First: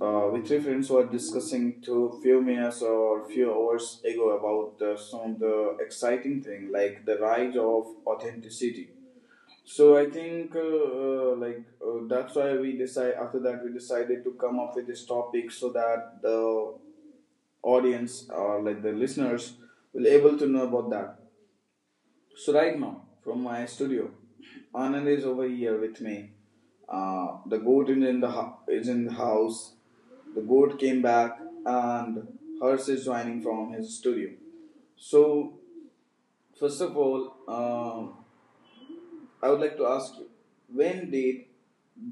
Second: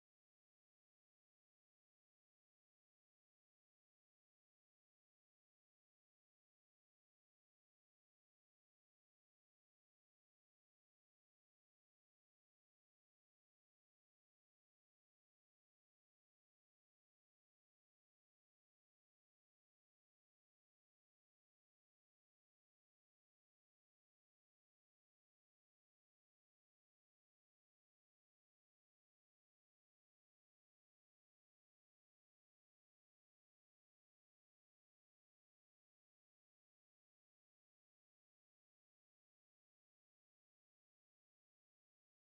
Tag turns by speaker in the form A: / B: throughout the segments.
A: uh, we three friends were discussing to few minutes or few hours ago about some of the exciting thing like the rise of authenticity. So I think that's why we decided to come up with this topic so that the audience or like the listeners will able to know about that. So right now, from my studio, Anand is over here with me. The goat is in the is in the house. The goat came back, and Hers is joining from his studio. So first of all, I would like to ask you, when did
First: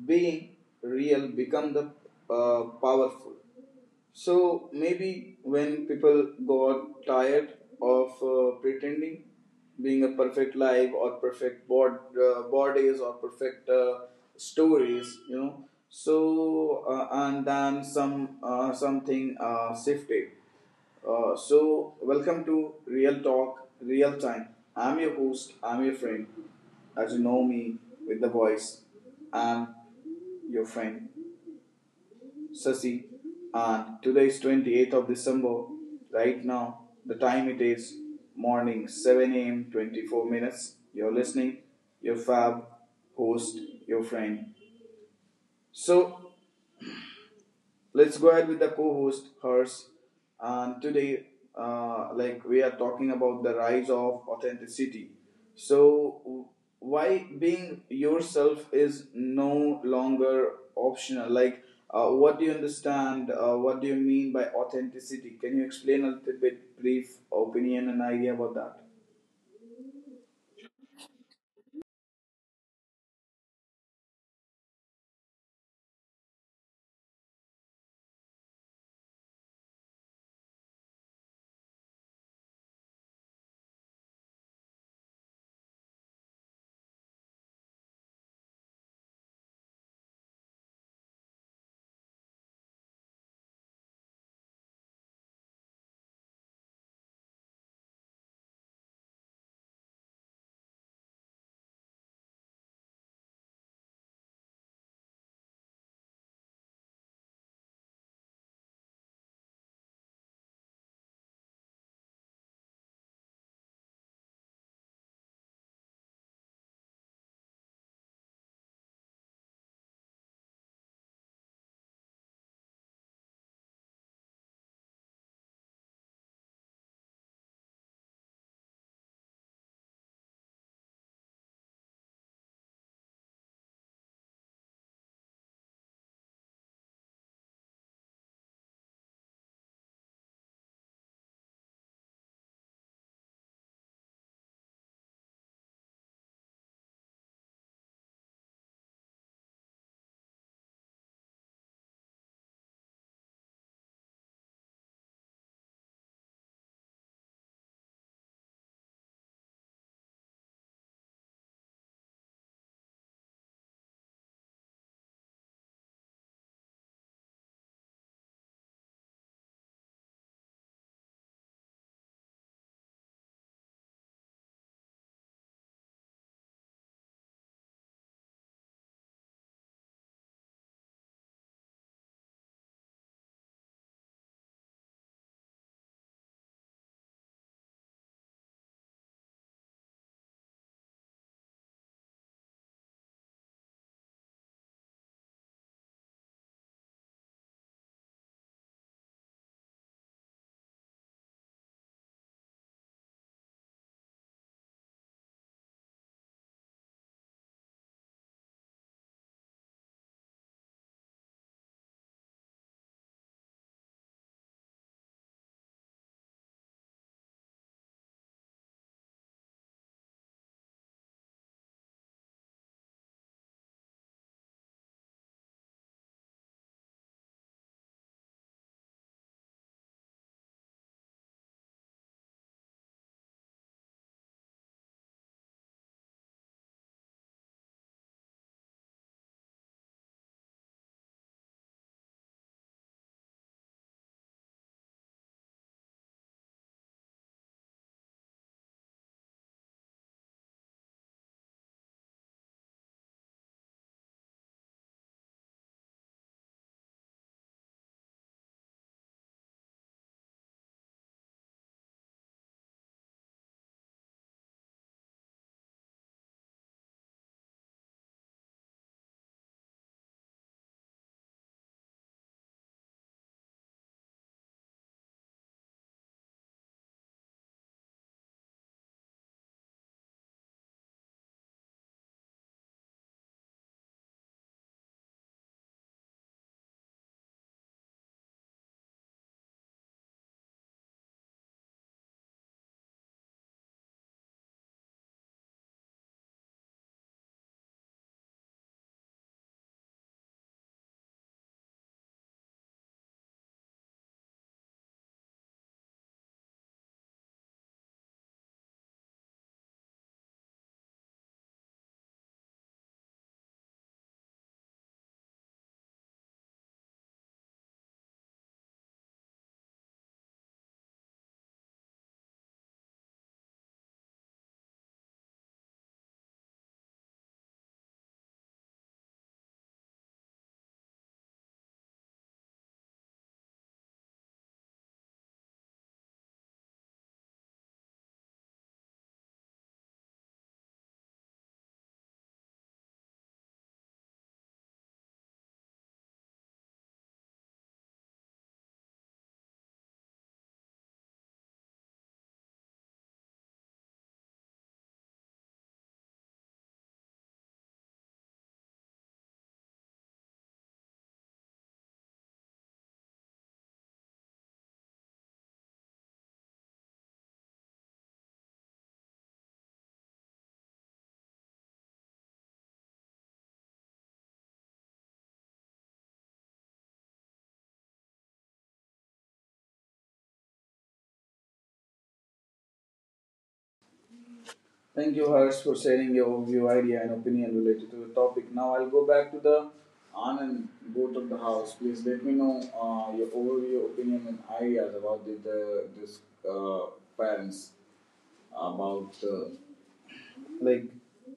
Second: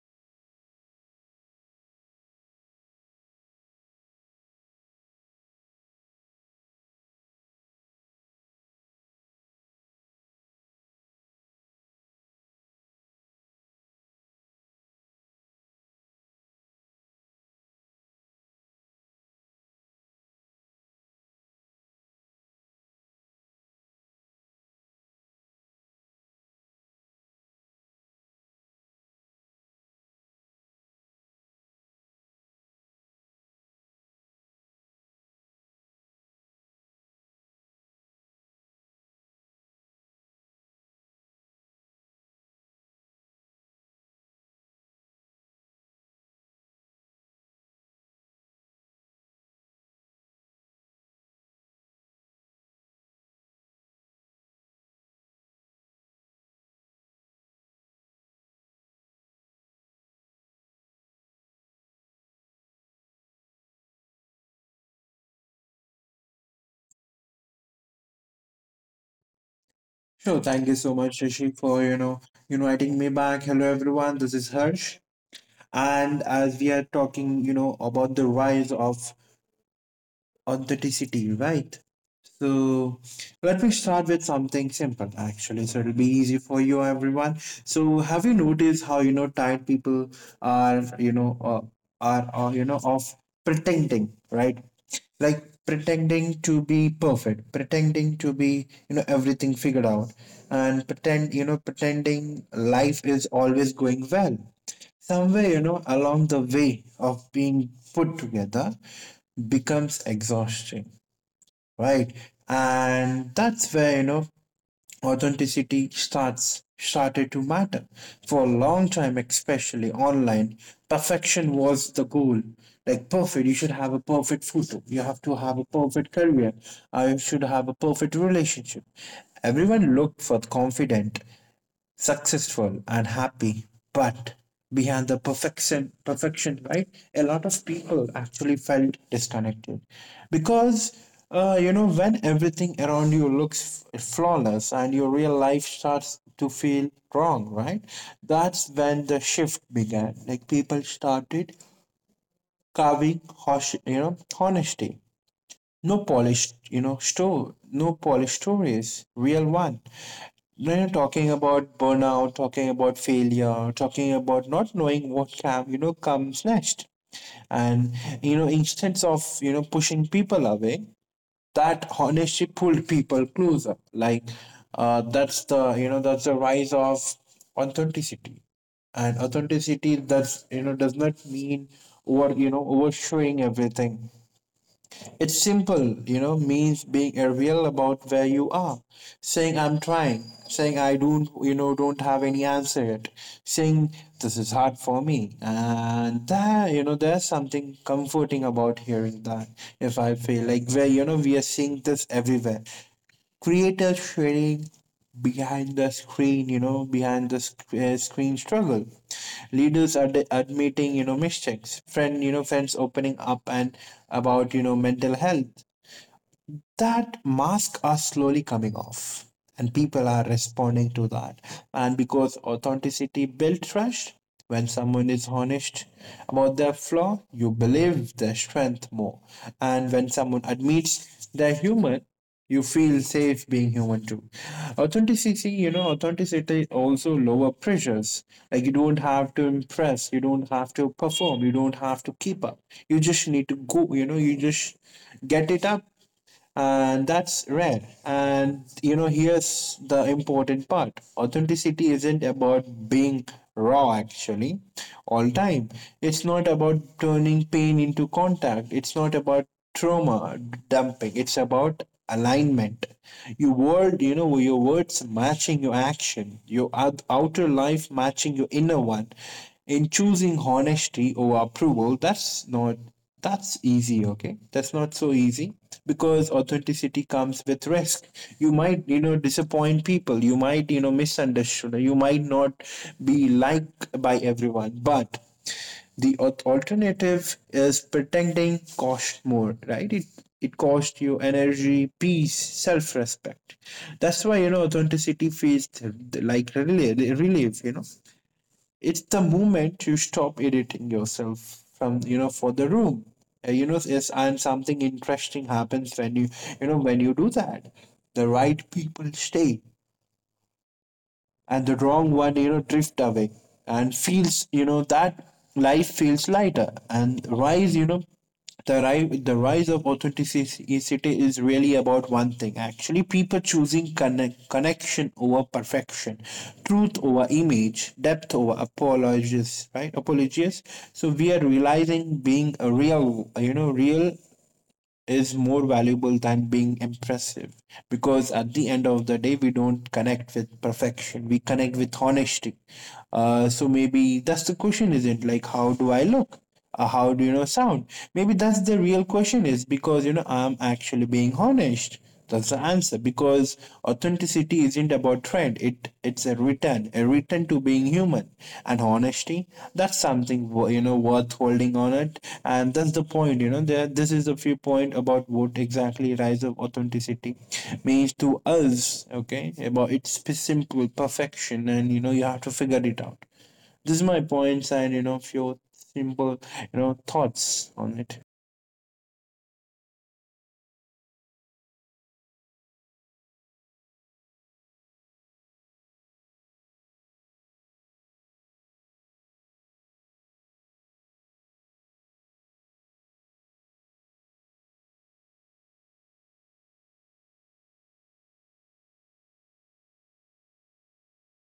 A: being real become the powerful? So maybe when people got tired of pretending, being a perfect life or perfect bodies or perfect stories, you know. So and then something shifted. So welcome to Real Talk, Real Time. I'm your host. I'm your friend. As you know me with the voice, I'm your friend. Sasi, and today is 28th of December. Right now, the time it is morning 7 a.m. 24 minutes. You're listening, your fab host, your friend. So, let's go ahead with the co-host hers, and today we are talking about the rise of authenticity. So why being yourself is no longer optional. What do you understand? What do you mean by authenticity? Can you explain a little bit brief opinion and idea about that?
B: Sure, thank you so much, Shashi, for inviting me back. Hello, everyone. This is Harsh, and as we are talking, about the rise of authenticity, right? So let me start with something simple, actually, so it'll be easy for you, everyone. So have you noticed how tired people are, you know, uh, are you know, of pretending, right? Like pretending to be perfect, pretending to be everything figured out, and pretending life is always going well. Somewhere along the way of being put together becomes exhausting, right? And that's where authenticity starts started to matter. For a long time, especially online, perfection was the goal. Like perfect, you should have a perfect photo, you have to have a perfect career, I should have a perfect relationship. Everyone looked for confident, successful and happy. But behind the perfection, right, a lot of people actually felt disconnected, because when everything around you looks flawless and your real life starts to feel wrong, right? That's when the shift began. Like people started carving hosh, honesty. No polished you know store No polished stories, real one. When you're talking about burnout, talking about failure, talking about not knowing what can, comes next. And, instead of, pushing people away, that honestly pulled people closer. Like, that's that's the rise of authenticity. And authenticity, that's, does not mean overshowing everything. It's simple, means being real about where you are. Saying I'm trying, saying I don't, you know, don't have any answer yet. Saying this is hard for me, and that, there's something comforting about hearing that. If I feel like where, we are seeing this everywhere, creator sharing behind the screen, screen struggle. Leaders are admitting, mistakes. Friends opening up and about, mental health. That mask are slowly coming off, and people are responding to that, and because authenticity builds trust. When someone is honest about their flaw, you believe their strength more. And when someone admits they're human, you feel safe being human too. Authenticity you know Authenticity also lower pressures. Like you don't have to impress, you don't have to perform, you don't have to keep up. You just need to go, you just get it up. And that's rare. And here's the important part: authenticity isn't about being raw, actually, all time. It's not about turning pain into contact, it's not about trauma dumping. It's about alignment. Your words matching your action, your outer life matching your inner one, in choosing honesty over approval. That's easy. Okay, that's not so easy, because authenticity comes with risk. You might disappoint people, you might misunderstood, you might not be liked by everyone. But the alternative is pretending cost more, right? It costs you energy, peace, self-respect. That's why authenticity feels like relief, it's the moment you stop editing yourself from you know for the room. Yes, and something interesting happens when when you do that. The right people stay, and the wrong one drift away. And feels that life feels lighter and rise, the rise of authenticity is really about one thing, actually. People choosing connection over perfection, truth over image, depth over apologies, right apologies So we are realizing being a real, real, is more valuable than being impressive, because at the end of the day, we don't connect with perfection, we connect with honesty. So maybe that's the question isn't like how do I look, how do sound. Maybe that's the real question is because I'm actually being honest. That's the answer, because authenticity isn't about trend. It's a return to being human, and honesty. That's something worth holding on it, and that's the point. You know, there this is a few point about what exactly rise of authenticity means to us. Okay, about it's simple perfection, and you have to figure it out. This is my points, and few simple thoughts on it.
A: Thank you, Harsh, for sharing your view, idea, and opinion related to the topic. Now I'll go back to the Anand both of the house. Please let me know your overview, opinion, and ideas about the this uh, parents about like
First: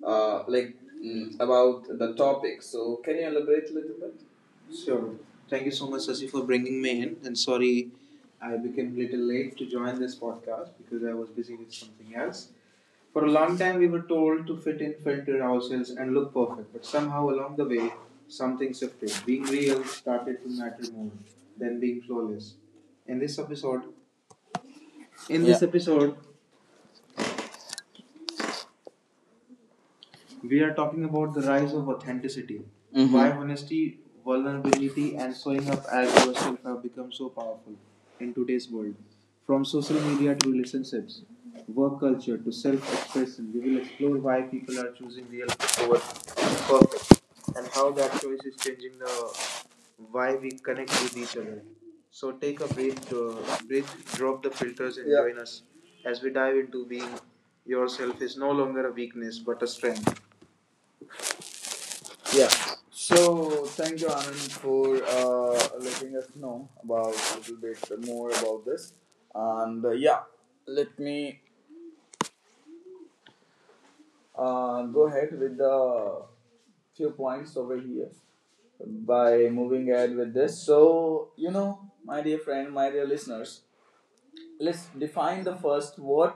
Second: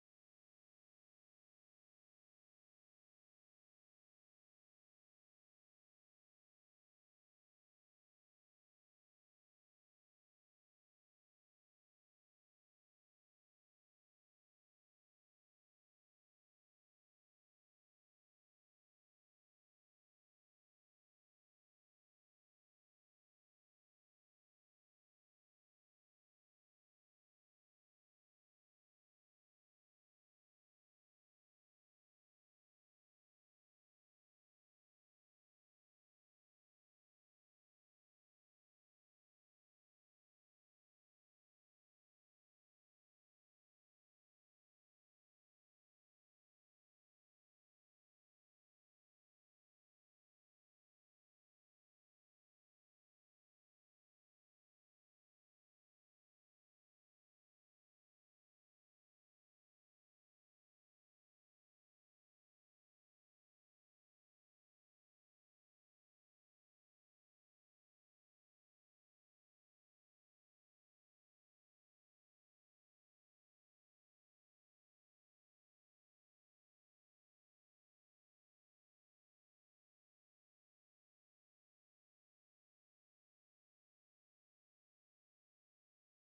A: like mm, about the topic. So can you elaborate a little bit? Sure. Thank you so much, Sasi, for bringing me in. And sorry, I became a little late to join this podcast because I was busy with something else. For a long time, we were told to fit in, filter ourselves, and look perfect. But somehow, along the way, something shifted. Being real started to matter more than being flawless. In this episode, in yeah. This episode, we are talking about the rise of authenticity. Mhm. Why honesty, vulnerability, and showing up as yourself have become so powerful in today's world. From social media to relationships, work culture to self expression, we will explore why people are choosing real over perfect and how that choice is changing the why we connect with each other. So take a breath, drop the filters, and, yeah, join us as we dive into being yourself is no longer a weakness but a strength. Yeah. So thank you, Anand, for letting us know about a little bit more about this. And uh, yeah, Let me go ahead with the few points over here by moving ahead with this. So you know, my dear friend, my dear listeners, let's define the first word,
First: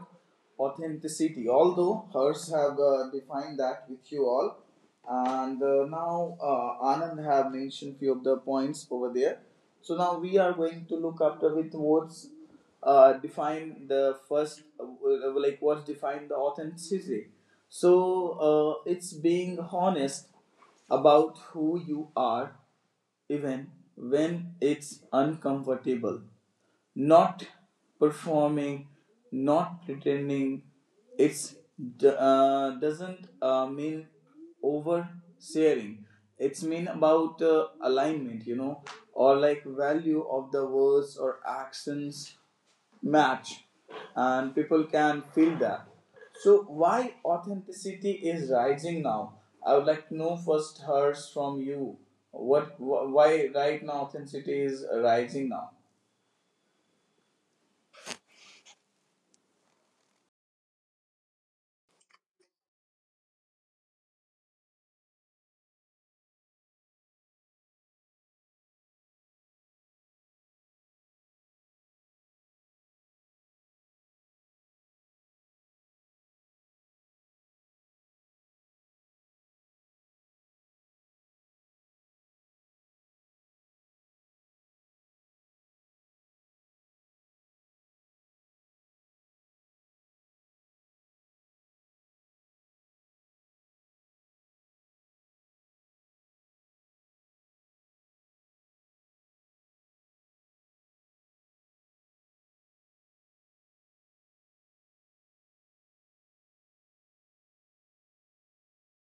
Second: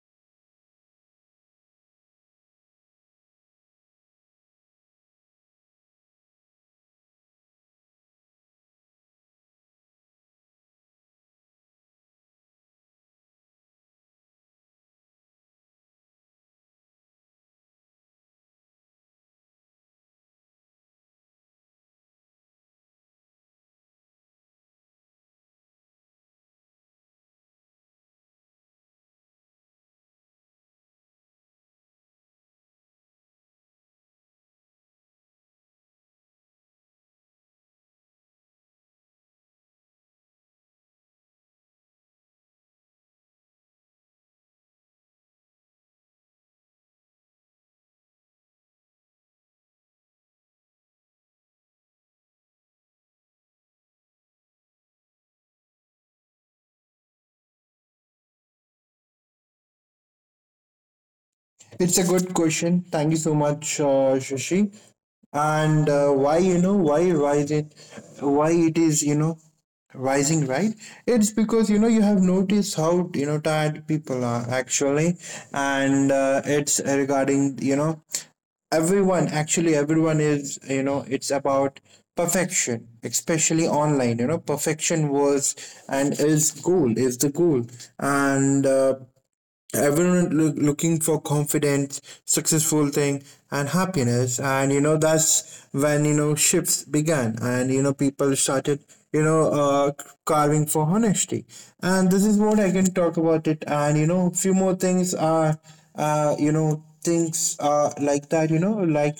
A: authenticity. Although hers have defined that with you all, and now anand have mentioned few of the points over there, so now we are going to look after with words. Define the first what's define the authenticity. So it's being honest about who you are even when it's uncomfortable, not performing, not pretending. It's Doesn't mean oversharing. It's mean about alignment, you know, or like value of the words or actions match, and people can feel that. So why authenticity is rising now? I would like to know first hers from you. Why right now authenticity is rising now?
B: It's a good question. Thank you so much, Shashi. And Why why rise it, why it is rising, right? It's because you have noticed how tired people are, actually. And it's regarding everyone, actually. Everyone is, it's about perfection, especially online. Perfection was and is goal, is the goal. And looking for confidence, successful thing, and happiness. And that's when shifts began, and people started you know uh, carving for honesty. And this is what I can talk about it. And few more things are things like that, like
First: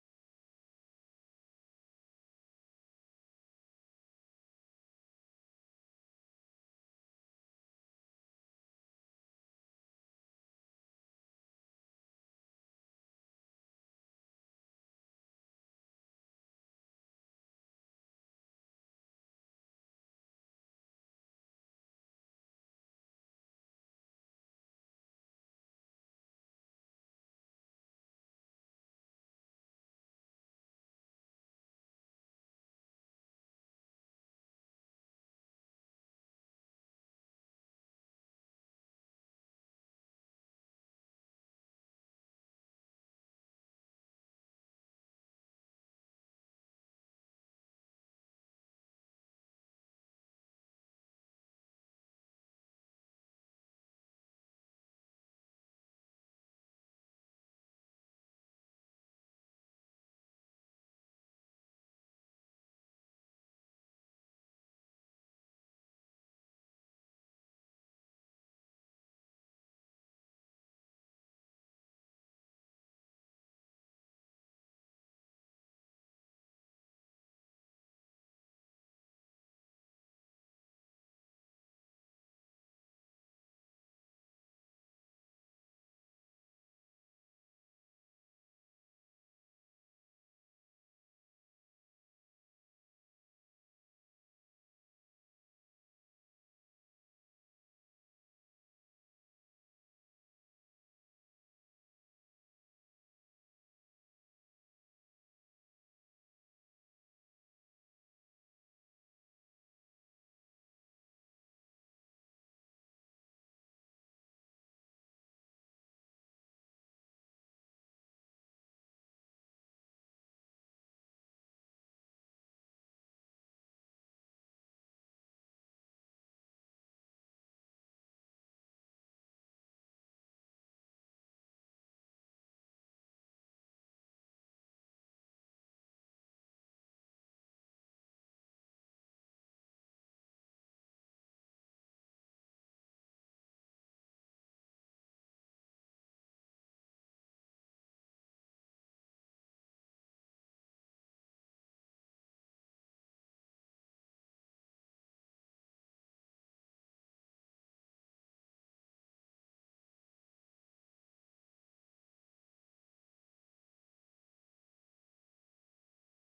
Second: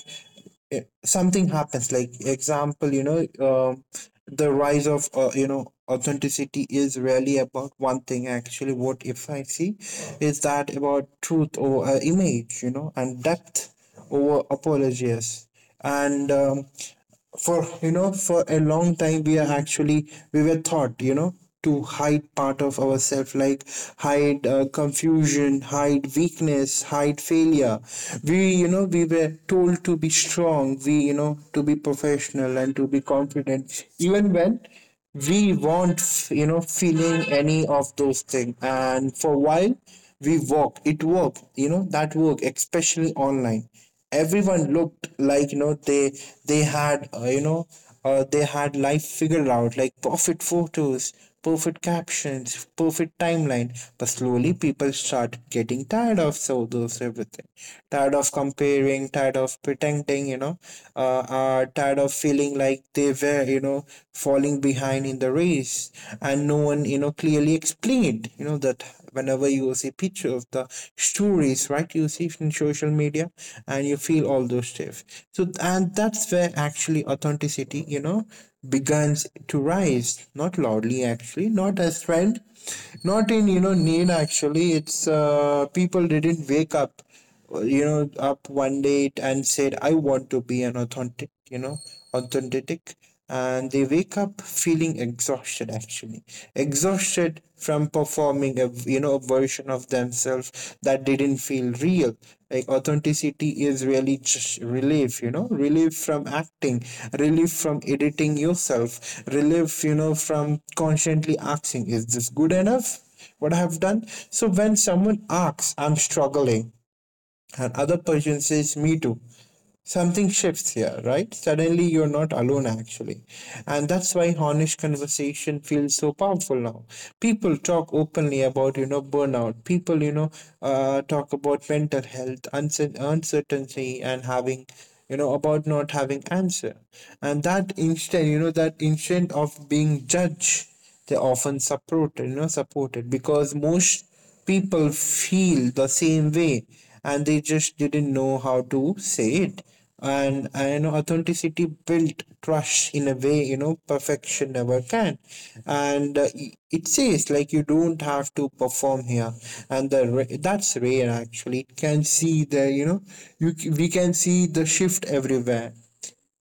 B: something happens, like example, um, the rise of authenticity is really about one thing, actually. What if I see is that about truth, or image, and depth over apologies. And for you know for a long time, we are actually we were taught, to hide part of ourselves, like hide confusion, hide weakness, hide failure. We you know We were told to be strong, we you know to be professional, and to be confident even when we weren't, feeling any of those things. And for a while, we work. It worked, that worked, especially online. Everyone looked like, they had, they had life figured out, like perfect photos, perfect captions, perfect timeline. But slowly, people start getting tired of so those everything, tired of comparing, tired of pretending, tired of feeling like they were, falling behind in the race. And no one, clearly explained, that whenever you see picture of the stories, right, you see in social media, and you feel all those stuff. So and that's where actually authenticity, begins to rise, not loudly, actually, not as trend, not in, need, actually. It's People didn't wake up, one day, and said, I want to be an authentic. And they wake up feeling exhausted, actually. Exhausted from performing a, a version of themselves that didn't feel real. Like authenticity is really just relief, relief from acting, relief from editing yourself, relief, from constantly asking, is this good enough? What I have done. So when someone asks, I'm struggling, and other person says me too, something shifts here, right? Suddenly you're not alone, actually. And that's why honest conversation feels so powerful now. People talk openly about, burnout. People you know Talk about mental health, uncertainty, and having, about not having answer. And that instant, that instant of being judged, they often supported, because most people feel the same way, and they just didn't know how to say it. And I know authenticity built trust in a way, perfection never can. And it says like you don't have to perform here, and that's rare, actually. It can see the you know you c- We can see the shift everywhere.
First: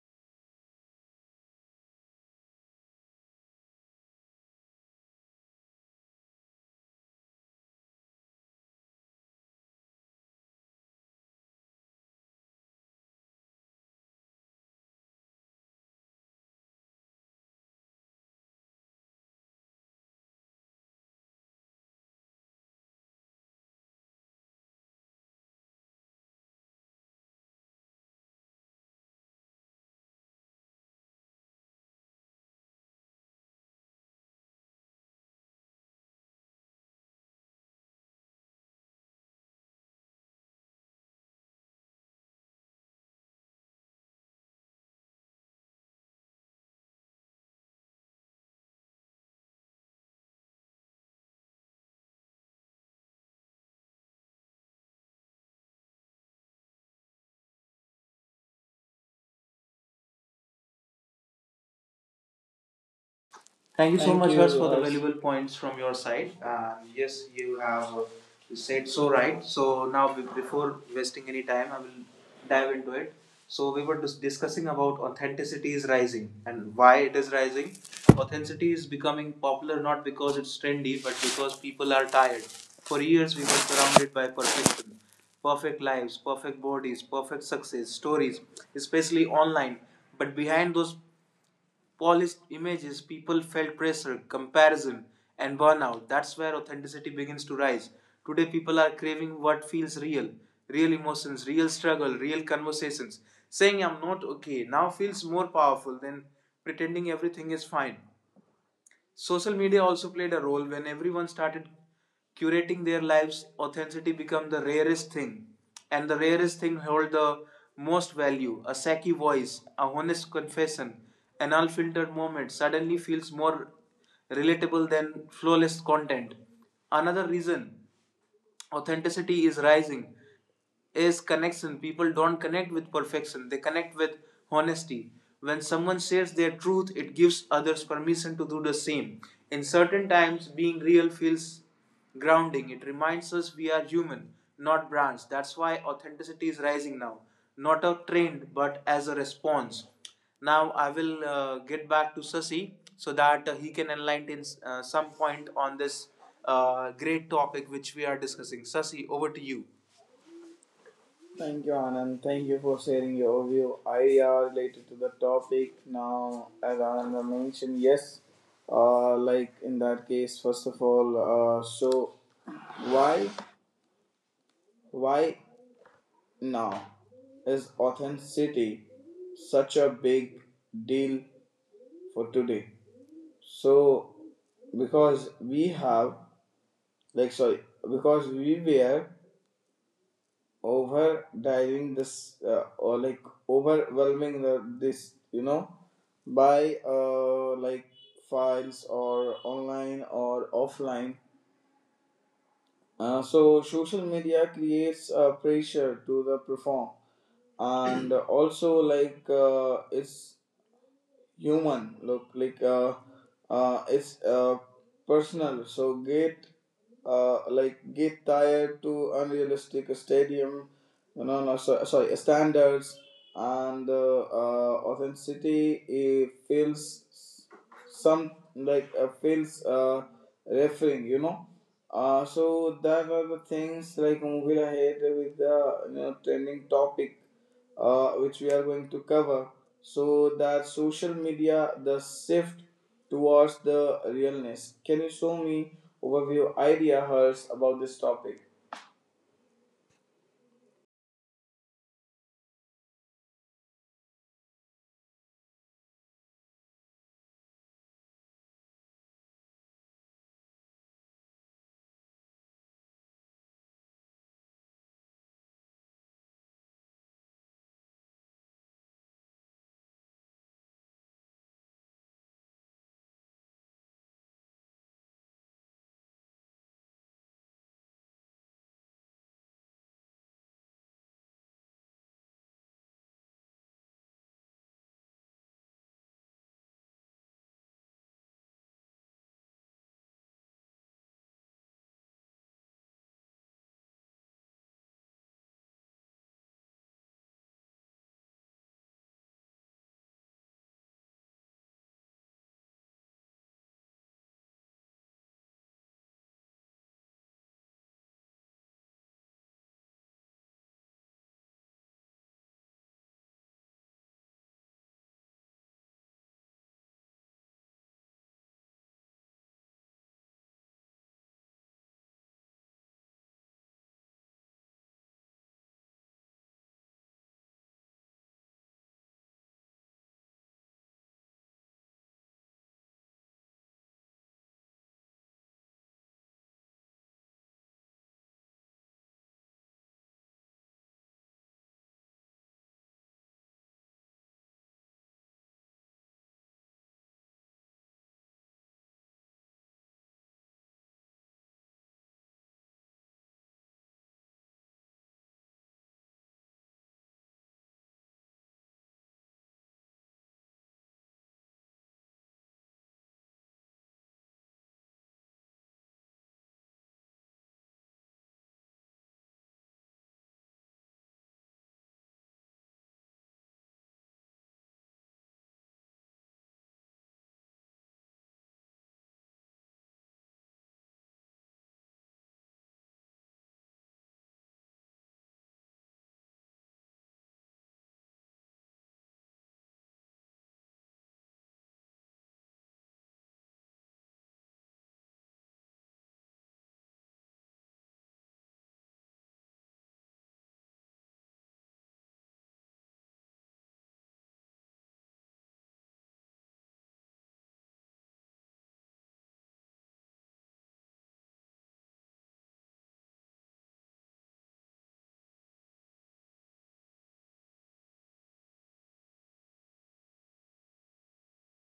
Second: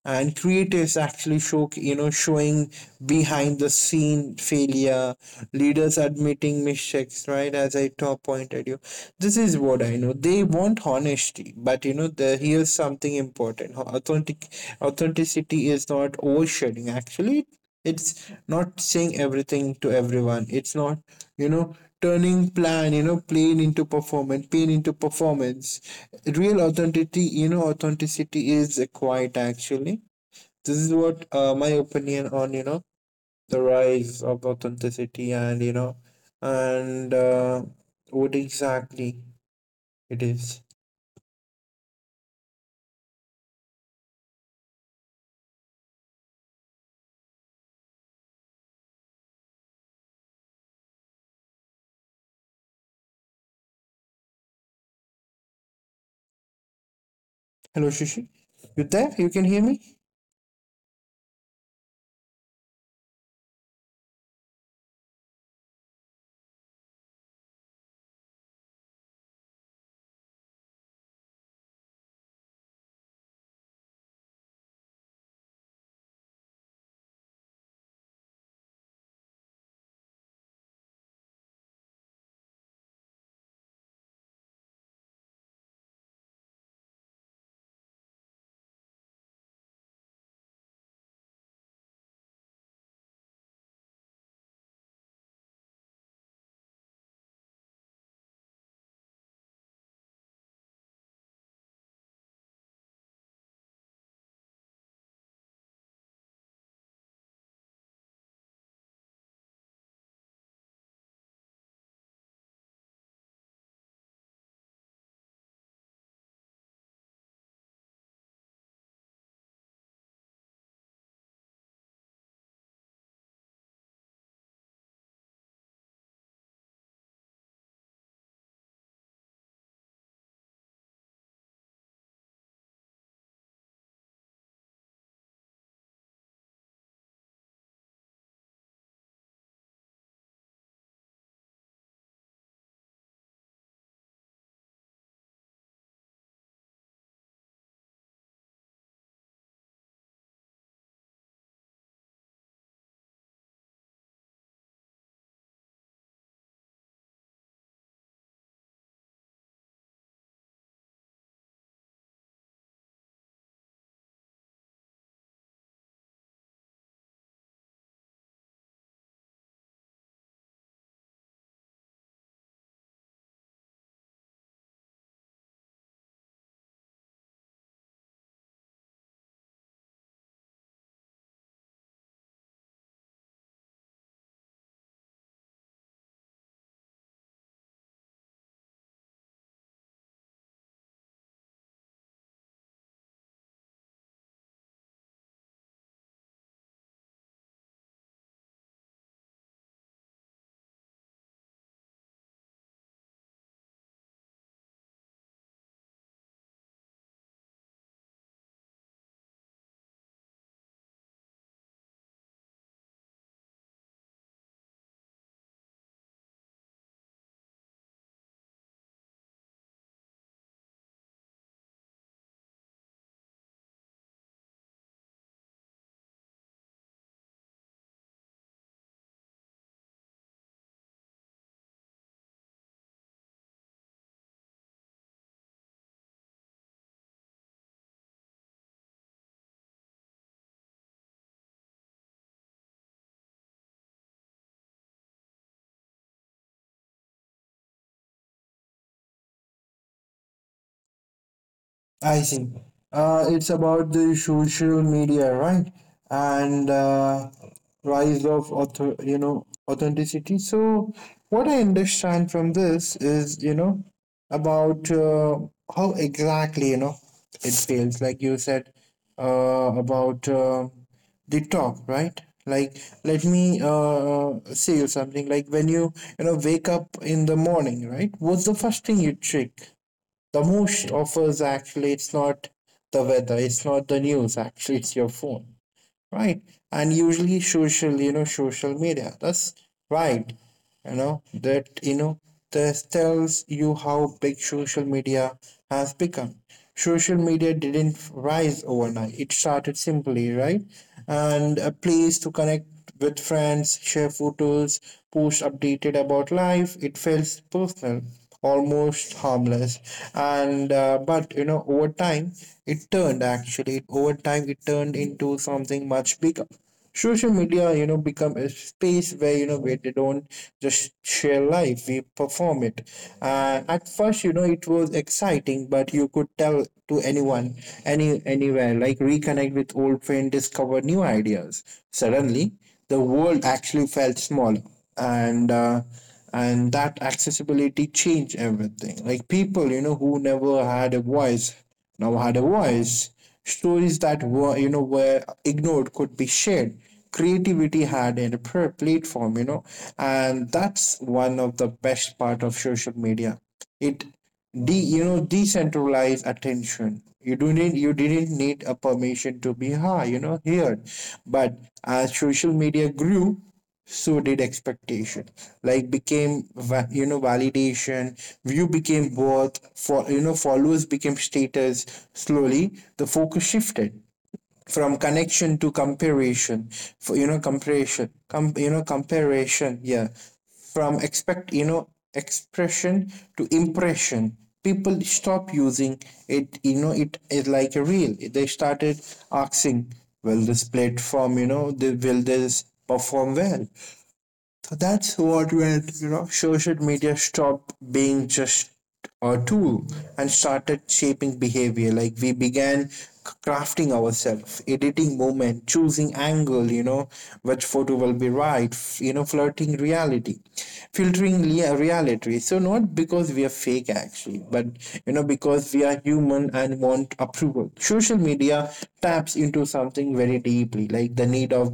B: And creatives actually showing behind the scene failure, leaders admitting mistakes, right, as I top pointed you. This is what I know, they want honesty. But here's something important. Authenticity is not oversharing, actually. It's not saying everything to everyone. It's not, you know, turning plan, you know, plan into performance, pain into performance. Real authenticity, authenticity is a quiet, actually. This is what my opinion on, the rise of authenticity and, and uh, what exactly it is. Hello, Shishi. You there? You can hear me?
A: Thank you so Thank much, you, Harsh, for the Harsh. Valuable points from your side. Yes, you have said so right. So now, before wasting any time, I will dive into it. So we were discussing about authenticity is rising and why it is rising. Authenticity is becoming popular not because it's trendy, but because people are tired. For years, we were surrounded by perfection, perfect lives, perfect bodies, perfect success stories, especially online. But behind those polished images, people felt pressure, comparison, and burnout. That's where authenticity begins to rise. Today, people are craving what feels real, real emotions, real struggle, real conversations. Saying I'm not okay now feels more powerful than pretending everything is fine. Social media also played a role. When everyone started curating their lives, authenticity became the rarest thing, and the rarest thing held the most value. A sacky voice, a honest confession, an unfiltered moment suddenly feels more relatable than flawless content. Another reason authenticity is rising is connection. People don't connect with perfection, they connect with honesty. When someone shares their truth, it gives others permission to do the same. In certain times, being real feels grounding. It reminds us we are human, not brands. That's why authenticity is rising now, not a trend, but as a response. Now, I will get back to Sasi so that he can enlighten some point on this great topic which we are discussing. Sasi, over to you. Thank you, Anand. Thank you for sharing your view idea related to the topic. Now, as Anand mentioned, yes, in that case, first of all, so why, why now is authenticity such a big deal for today? So, because we have, like, sorry, because we were over diving this or like overwhelming this you know by files or online or offline. So social media creates a pressure to the perform and also it's human look it's personal, so get get tired to unrealistic stadium, no no no, so, sorry, standards, and authenticity it feels some feels referring, you know. So that are the things like movie ahead with the you know, trending topic which we are going to cover. So that social media, the shift towards the realness. Can you show me overview idea hers about this topic?
B: I see. It's about the social media, right? And rise of authenticity. So what I understand from this is, about how exactly, it fails. Like you said, about the talk, right? Like, let me say you something. Like when you, wake up in the morning, right? What's the first thing you check? The most offers, actually, it's not the weather, it's not the news, actually, it's your phone, right? And usually, social media. That's right. You know that, this tells you how big social media has become. Social media didn't rise overnight. It started simply, right? And a place to connect with friends, share photos, post updated about life. It feels personal, almost harmless. And but you know, over time, it turned actually over time it turned into something much bigger. Social media, you know, become a space where, where they don't just share life, we perform it. At first, you know, it was exciting, but you could tell to anyone, anywhere, like reconnect with old friend, discover new ideas. Suddenly, the world actually felt small. And uh, and that accessibility changed everything, like people, you know, who never had a voice now had a voice. Stories that were ignored could be shared. Creativity had a platform, you know, and that's one of the best part of social media. It de you know decentralized attention. You didn't need a permission to be high, you know, heard. But as social media grew, so did expectation, like became validation, view became worth for, you know, followers became status. Slowly, the focus shifted from connection to comparison. For, you know, comparison, comparison, yeah. From expect you know expression to impression. People stop using it, you know, it is like a reel. They started asking, will this platform you know the, will this perform well? So that's what when, you know, social media stopped being just a tool and started shaping behavior. Like we began crafting ourselves, editing moment, choosing angle, you know, which photo will be right, flirting reality, filtering reality. So not because we are fake, actually, but, you know, because we are human and want approval. Social media taps into something very deeply, like the need of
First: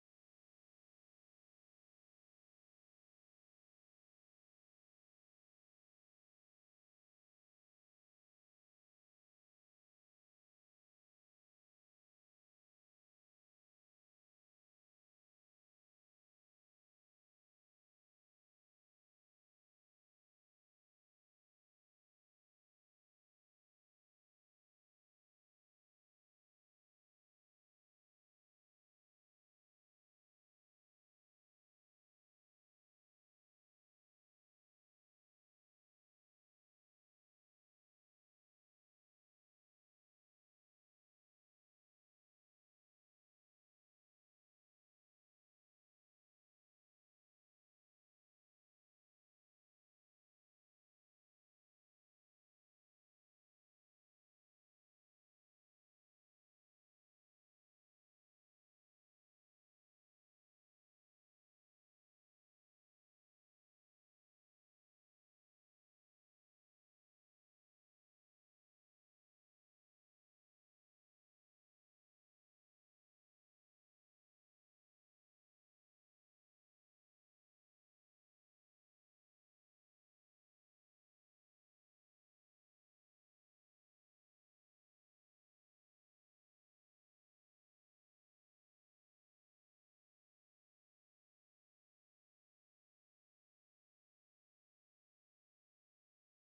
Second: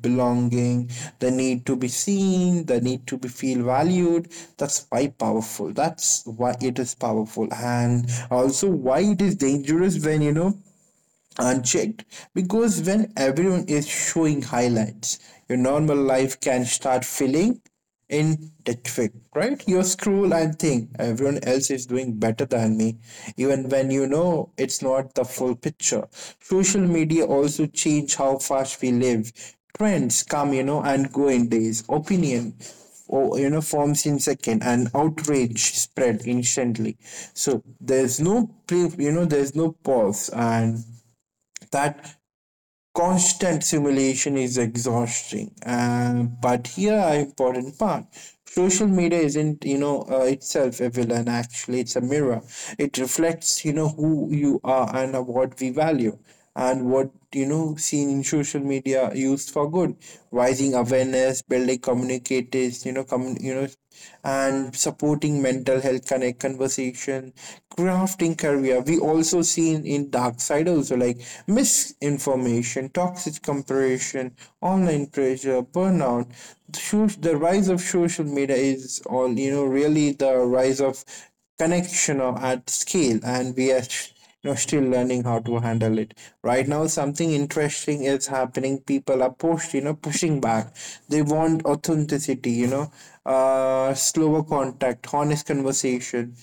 B: belonging, the need to be seen, the need to be feel valued. That's why it is powerful, and also why it is dangerous when, you know, unchecked, because when everyone is showing highlights, your normal life can start feeling inadequate, right? You scroll and think everyone else is doing better than me, even when, you know, it's not the full picture. Social media also change how fast we live. Trends come, you know, and go in days. Opinion or you know forms in second, and outrage spread instantly. So there's no pre you know there's no pause, and that constant simulation is exhausting. But here are important part. Social media isn't, itself a villain, actually, it's a mirror. It reflects, you know, who you are and what we value. And what, you know, seen in social media used for good, rising awareness, building communicators, and supporting mental health, connect conversation, crafting career. We also seen in dark side also, like misinformation, toxic comparison, online pressure, burnout. The rise of social media is all, you know, really the rise of connection or at scale, and we are, you know, still learning how to handle it. Right now, something interesting is happening. People are pushing back. They want authenticity, slower contact, honest conversation.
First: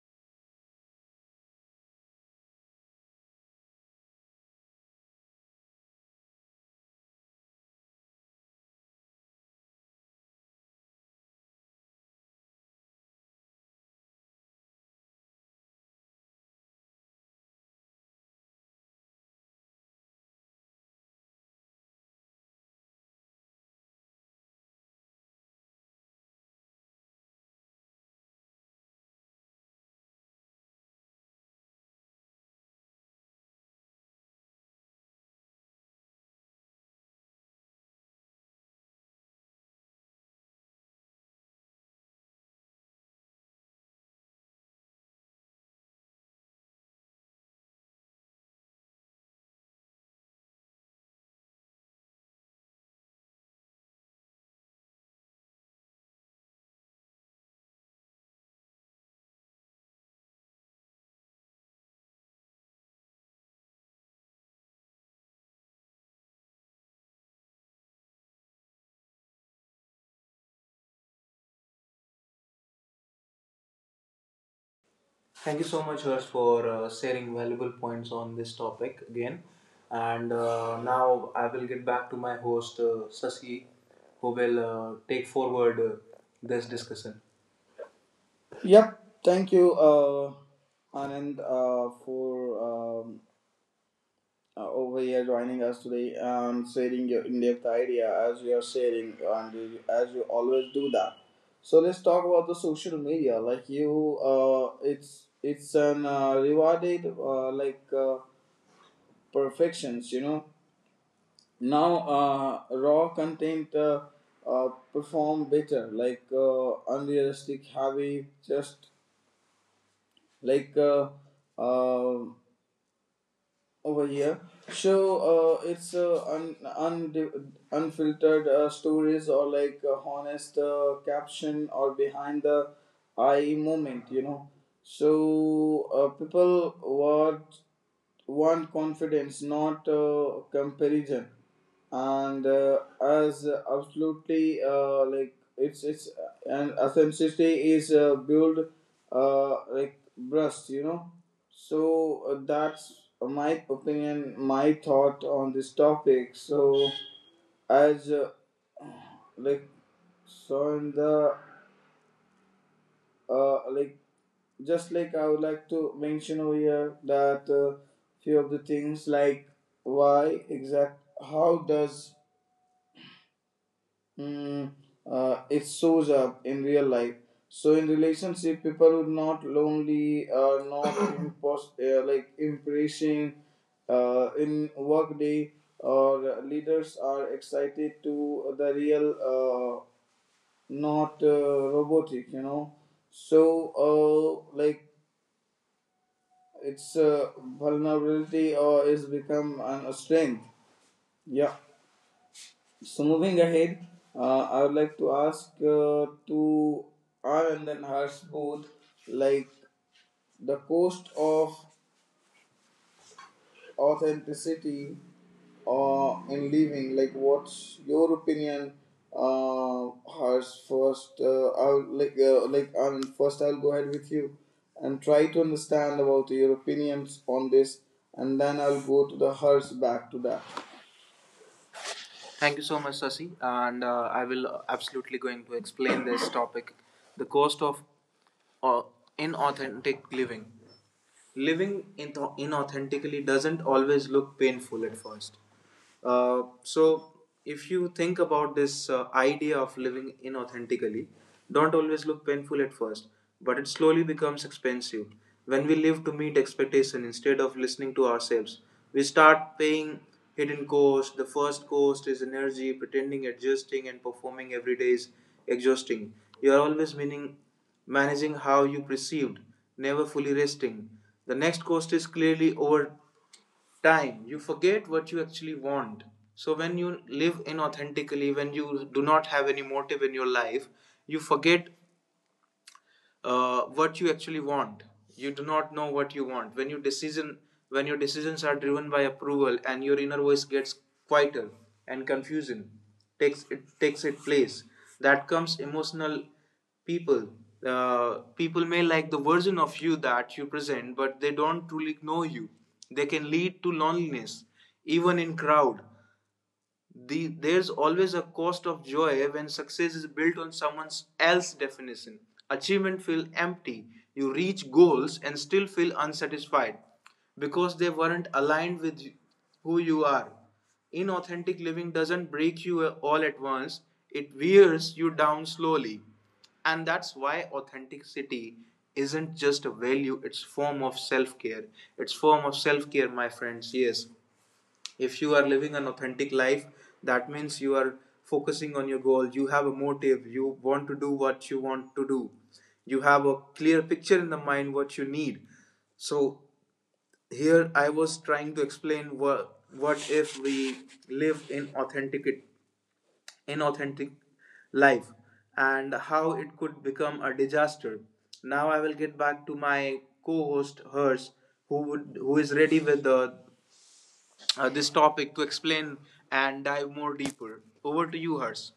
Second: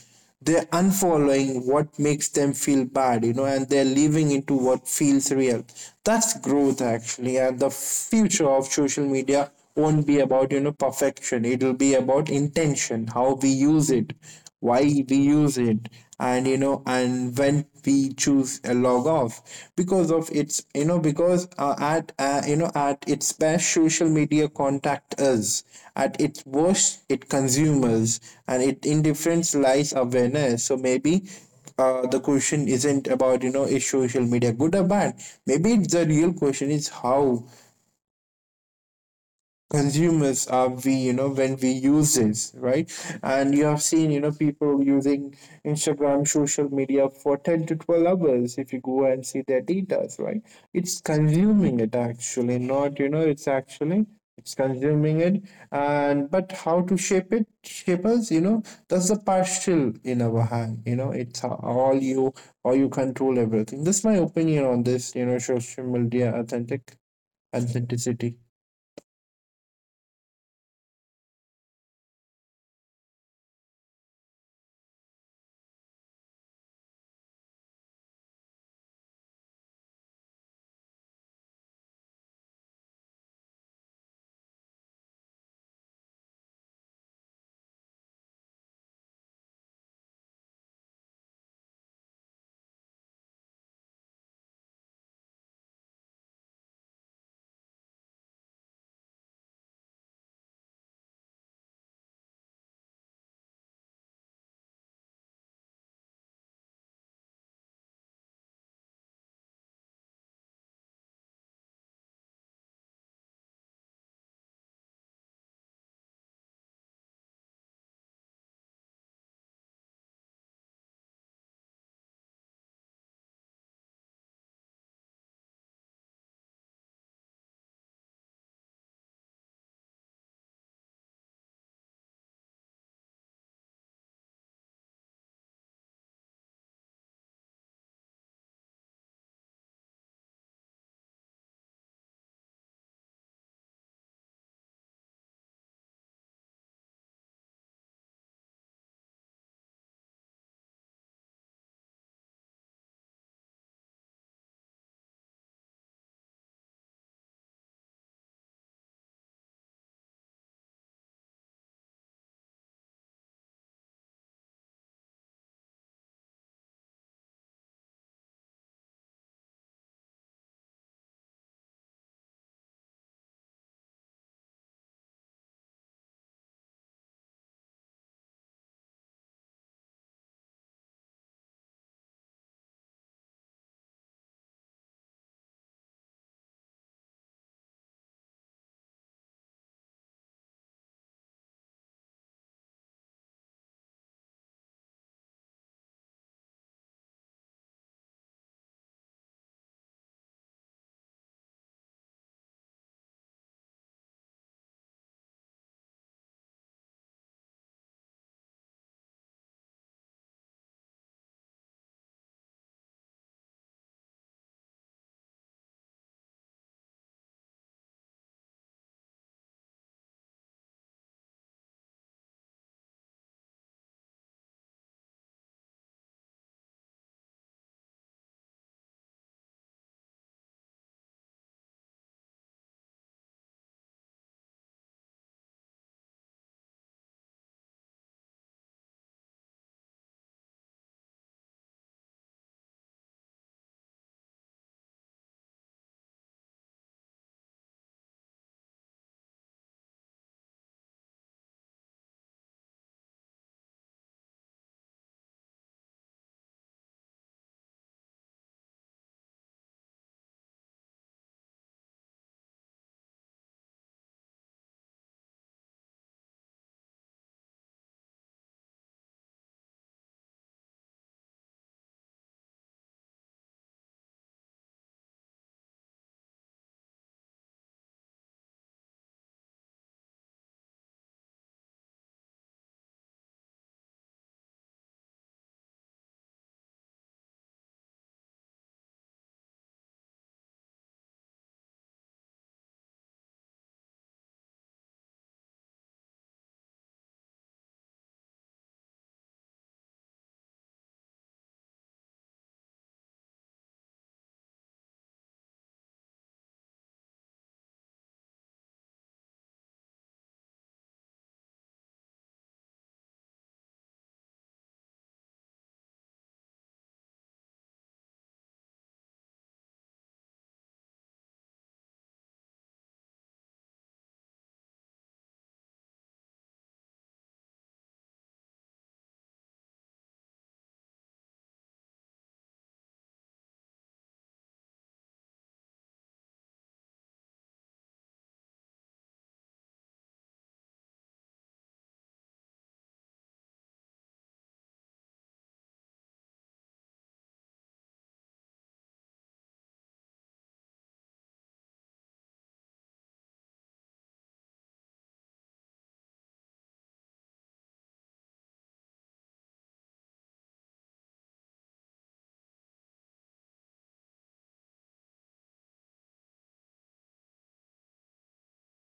B: They're unfollowing what makes them feel bad, and they're leaving into what feels real. That's growth, actually. And the future of social media won't be about, you know, perfection. It'll be about intention, how we use it, why we use it, and you know and when we choose a log off. Because of its, you know because at you know at its best, social media contact us. At its worst, it consumes, and it indifference lies awareness. So maybe, the question isn't about, you know, is social media good or bad. Maybe the real question is how consumers are we, you know, when we use this, right? And you have seen, you know, people using Instagram, social media, for 10 to 12 hours, if you go and see their details, right? It's consuming it, actually, not, you know, it's actually, it's consuming it. And but how to shape it, shape us, you know, that's the partial in our hand. You know, it's all you, or you control everything. That's my opinion on this, you know, social media authenticity.
A: Thank you so much, Harsh, for sharing valuable points on this topic again. And Now I will get back to my host, Sasi, who will take forward this discussion. Yep. Thank you, Anand, for um over here joining us today and sharing your in-depth idea as we are sharing and as you always do that. So let's talk about the social media. Like you, it's an rewarded like perfections. You know now raw content perform better. Like unrealistic, heavy, just like. Uh, Over here. So it's unfiltered stories or like honest caption or behind the eye moment, you know. So people want confidence, not comparison, and as absolutely it's and authenticity is built breast, you know. So that's my opinion, my thought on this topic. So as like so in the uh, like just like I would like to mention over here that few of the things like why exact how does Mm, it shows up in real life. So in relationship, people are not lonely, are not impressing. In workday, or leaders are excited to the real, not robotic. You know, so like its vulnerability or is become a strength. Yeah. So moving ahead, I would like to ask to R and then Harsh both like the cost of authenticity in living. Like, what's your opinion, Harsh? First, I'll like I first I'll go ahead with you and try to understand about your opinions on this, and then I'll go to the Harsh back to that. Thank you so much, Sasi. And I will absolutely going to explain this topic, the cost of uh, inauthentic living. Living in inauthentically doesn't always look painful at first. So, if you think about this idea of living inauthentically, don't always look painful at first, but it slowly becomes expensive. When we live to meet expectation instead of listening to ourselves, we start paying hidden cost. The first cost is energy, pretending, adjusting, and performing every day is exhausting. You are always meaning managing how you perceived, never fully resting. The next cost is clearly over time you forget what you actually want. So when you live inauthentically, when you do not have any motive in your life, you forget what you actually want. You do not know what you want when your decision, when your decisions are driven by approval, and your inner voice gets quieter, and confusion takes it takes its place. That comes emotional. people People may like the version of you that you present, but they don't truly know you. They can lead to loneliness even in crowd. There's always a cost of joy when success is built on someone else's definition. Achievement feel empty. You reach goals and still feel unsatisfied because they weren't aligned with who you are. Inauthentic living doesn't break you all at once, it wears you down slowly. And that's why authenticity isn't just a value, it's form of self-care. It's form of self-care, my friends, yes. If you are living an authentic life, that means you are focusing on your goal, you have a motive, you want to do what you want to do, you have a clear picture in the mind what you need. So here I was trying to explain what if we live in authentic, in authentic life, and how it could become a disaster. Now I will get back to my co-host hers, who is ready with the this topic to explain and dive more deeper. Over to you, Hers.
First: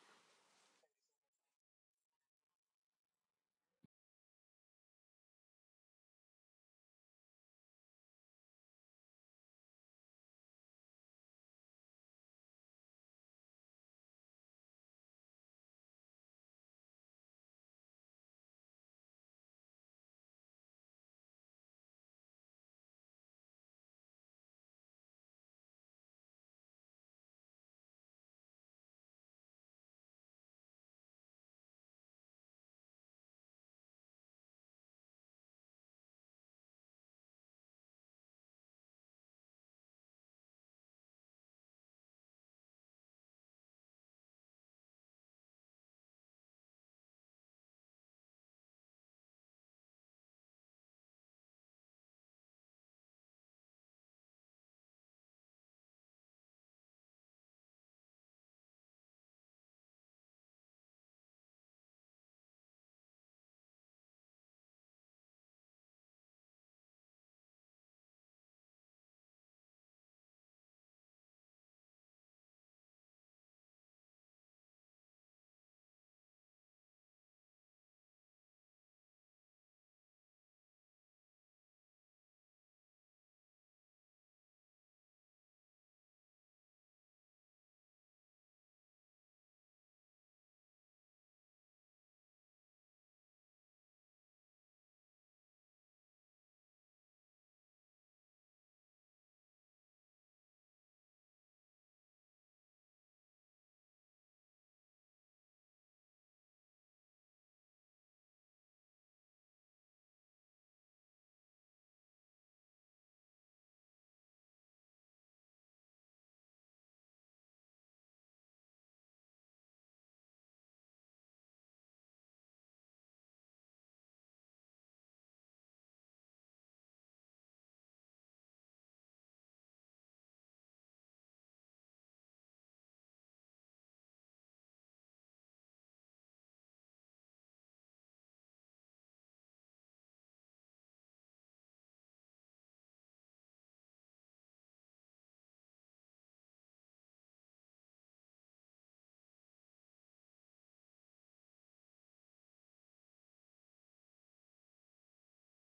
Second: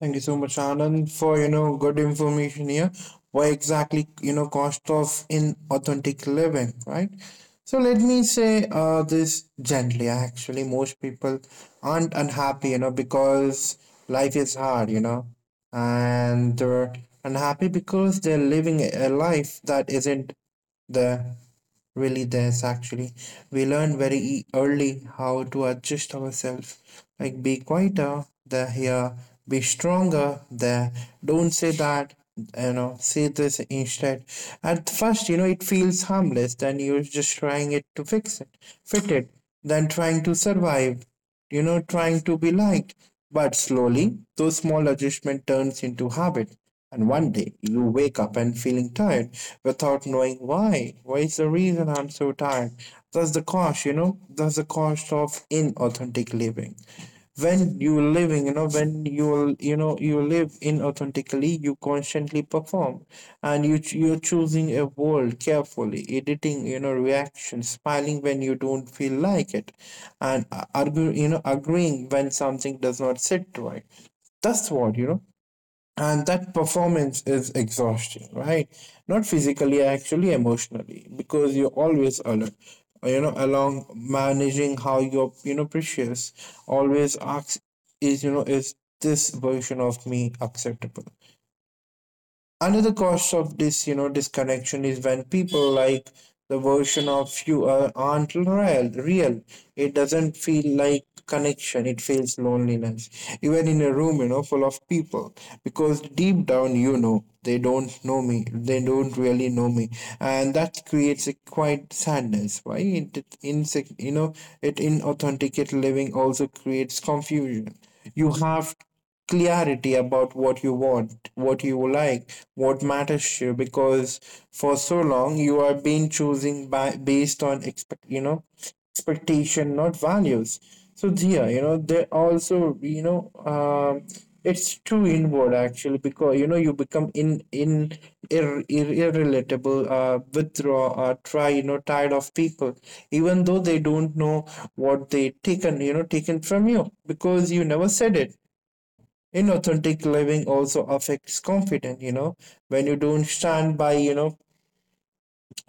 B: Thank you so much, Anand, for, you know, good information here. Why exactly, you know, cost of inauthentic living, right? So let me say, this gently. Actually, most people aren't unhappy, you know, because life is hard, you know, and they're unhappy because they're living a life that isn't there, really, there's actually. We learn very early how to adjust ourselves, like be quieter there here, be stronger there. Don't say that, you know, say this instead. At first, you know, it feels harmless, then you're just trying it to fit it, then trying to survive, you know, trying to be liked. But slowly, those small adjustment turns into habit, and one day you wake up and feeling tired without knowing why. What is the reason I'm so tired? That's the cost, you know, that's the cost of inauthentic living. When you living, you know, when you live inauthentically, you constantly perform, and you're choosing a world carefully, editing, you know, reactions, smiling when you don't feel like it, and agreeing when something does not sit right. That's what, you know, and that performance is exhausting, right? Not physically, actually, emotionally, because you're always alert. Along managing how you're, you know, precious, always ask, is you know is this version of me acceptable? Another cost of this, you know, disconnection is when people like the version of you aren't real, real. It doesn't feel like connection. It feels loneliness. Even in a room, you know, full of people, because deep down, you know, they don't know me. They don't really know me, and that creates a quiet sadness. Why it, it insec- you know, it inauthenticate living also creates confusion. You have clarity about what you want, what you like, what matters to you. Because for so long you are being choosing by based on expectation, not values. So yeah, you know, they also, it's too inward, actually, because, you know, you become in irrelatable, withdraw, tired of people, even though they don't know what they taken from you because you never said it. Inauthentic living also affects confidence, you know, when you don't stand by you know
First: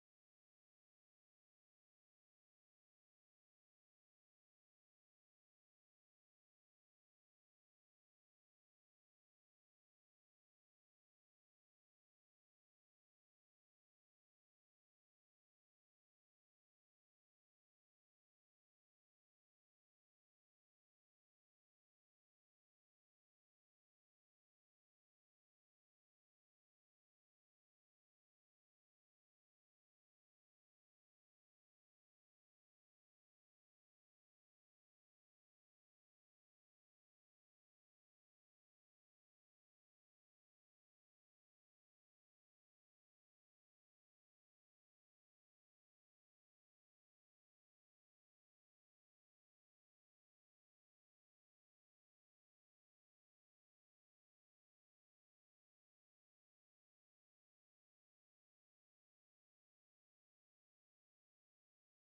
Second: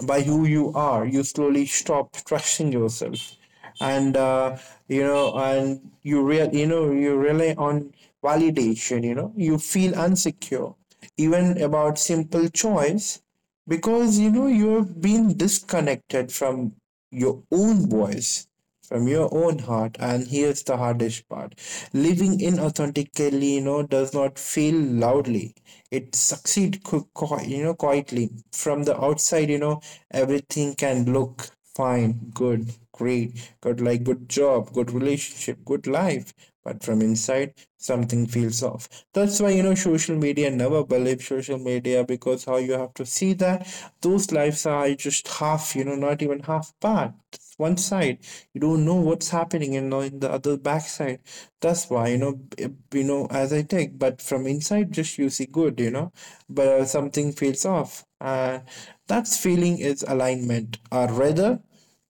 B: by who you are, you slowly stop trusting yourself. And uh, you know and you rely on validation, you know, you feel insecure even about simple choice, because, you know, you've been disconnected from your own voice, from your own heart. And here's the hardest part, living inauthentically, you know, does not feel loudly. It succeeds, you know, quietly. From the outside, you know, everything can look fine, good, great, good, like good job, good relationship, good life. But from inside, something feels off. That's why, you know, social media, never believe social media, because how you have to see that those lives are just half, you know, not even half part, one side you don't know what's happening, and on the other backside, that's why, as I take, but from inside, just you see good, you know but something feels off, and that feeling is alignment, or rather,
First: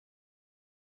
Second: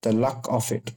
B: the luck of it.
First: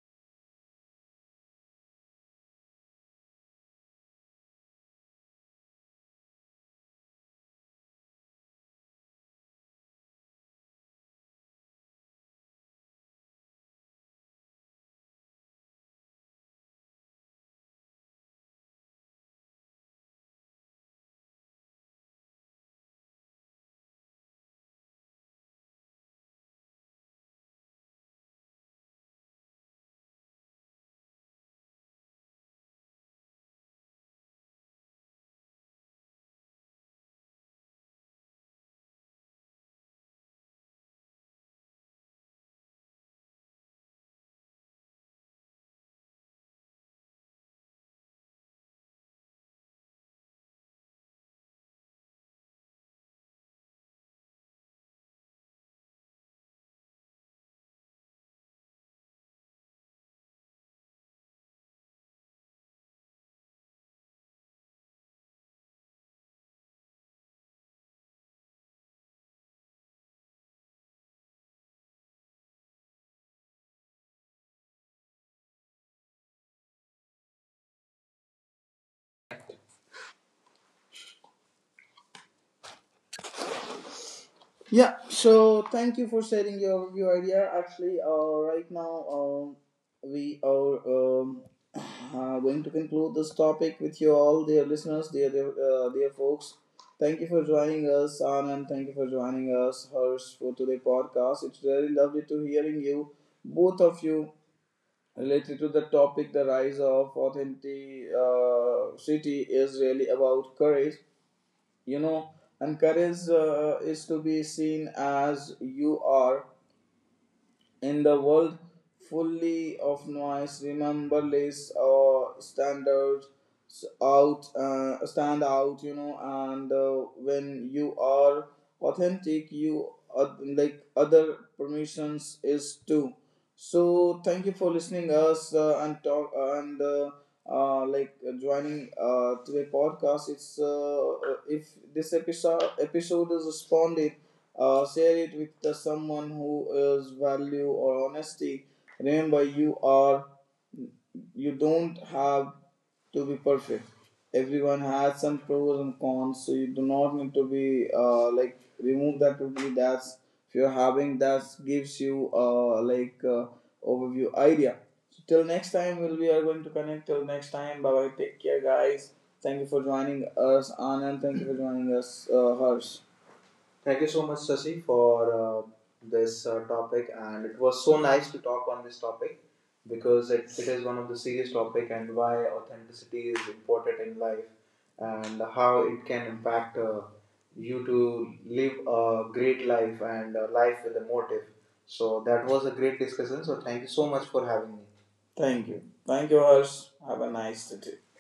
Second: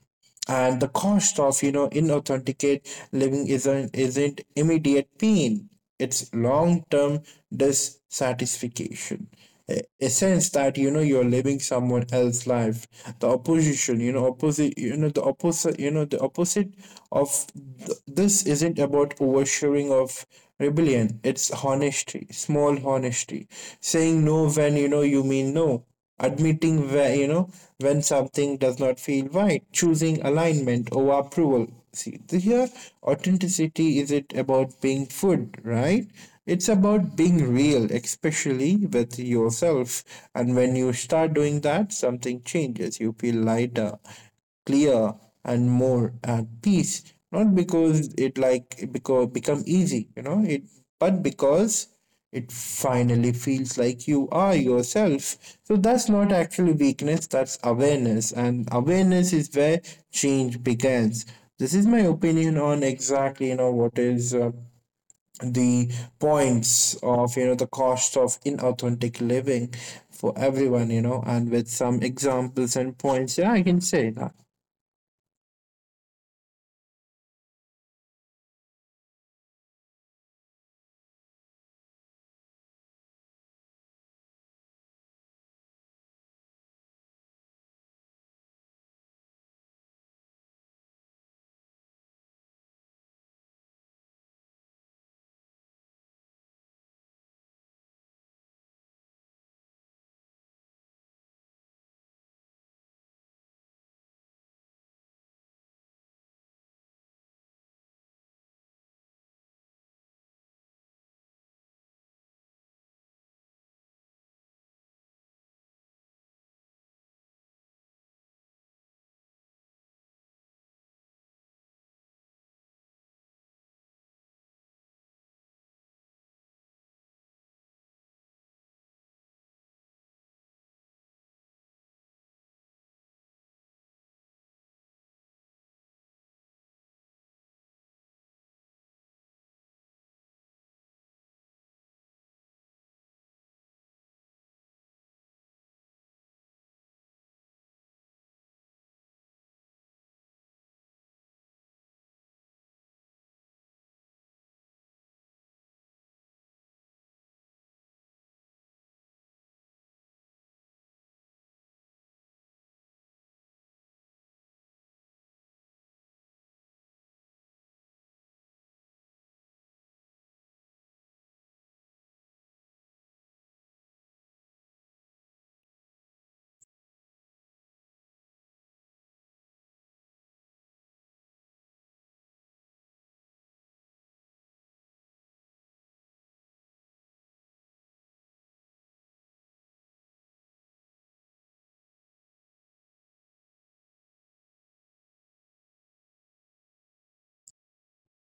B: And the cost of, you know, inauthenticate living isn't immediate pain, it's long-term dissatisfaction, a sense that, you know, you're living someone else's life. The opposition you know the opposite of this isn't about oversharing of rebellion, it's honesty, small honesty. Saying no when, you know, you mean no. Admitting where, you know, when something does not feel right. Choosing alignment over approval. See, here authenticity is it about being food, right? It's about being real, especially with yourself. And when you start doing that, something changes. You feel lighter, clear, and more at peace, not because it because become easy, you know it, but because it finally feels like you are yourself. So that's not actually weakness, that's awareness. And awareness is where change begins. This is my opinion on exactly, you know, what is, the points of, you know, the cost of inauthentic living for everyone, you know, and with some examples and points, yeah, I can say that.
A: Yeah, so thank you for sharing your idea. Actually, right now we are um, going to conclude this topic with you all, dear listeners, dear folks. Thank you for joining us, Anand. Thank you for joining us, Harsh, for today podcast. It's really lovely to hearing you, both of you, related to the topic. The rise of authenticity is really about courage, you know, and courage is to be seen as you are in the world fully of noise, remember less or standards, out stand out, you know. And when you are authentic, you other permissions is too. So thank you for listening us and talk and like joining to a podcast. It's If this episode is responded, share it with someone who is value or honesty. Remember, you are, you don't have to be perfect. Everyone has some pros and cons, so you do not need to be remove that totally. That's if you're having that gives you overview idea. So till next time, we are going to connect. Till next time, bye bye. Take care, guys. Thank you for joining us, Anand. Thank you for joining us, Harsh. Thank you so much, Sasi, for uh, this topic, and it was so nice to talk on this topic because it is one of the serious topic, and why authenticity is important in life and how it can impact you to live a great life and a life with a motive. So that was a great discussion. So thank you so much for having me. Thank you, Harsh. Have a nice day.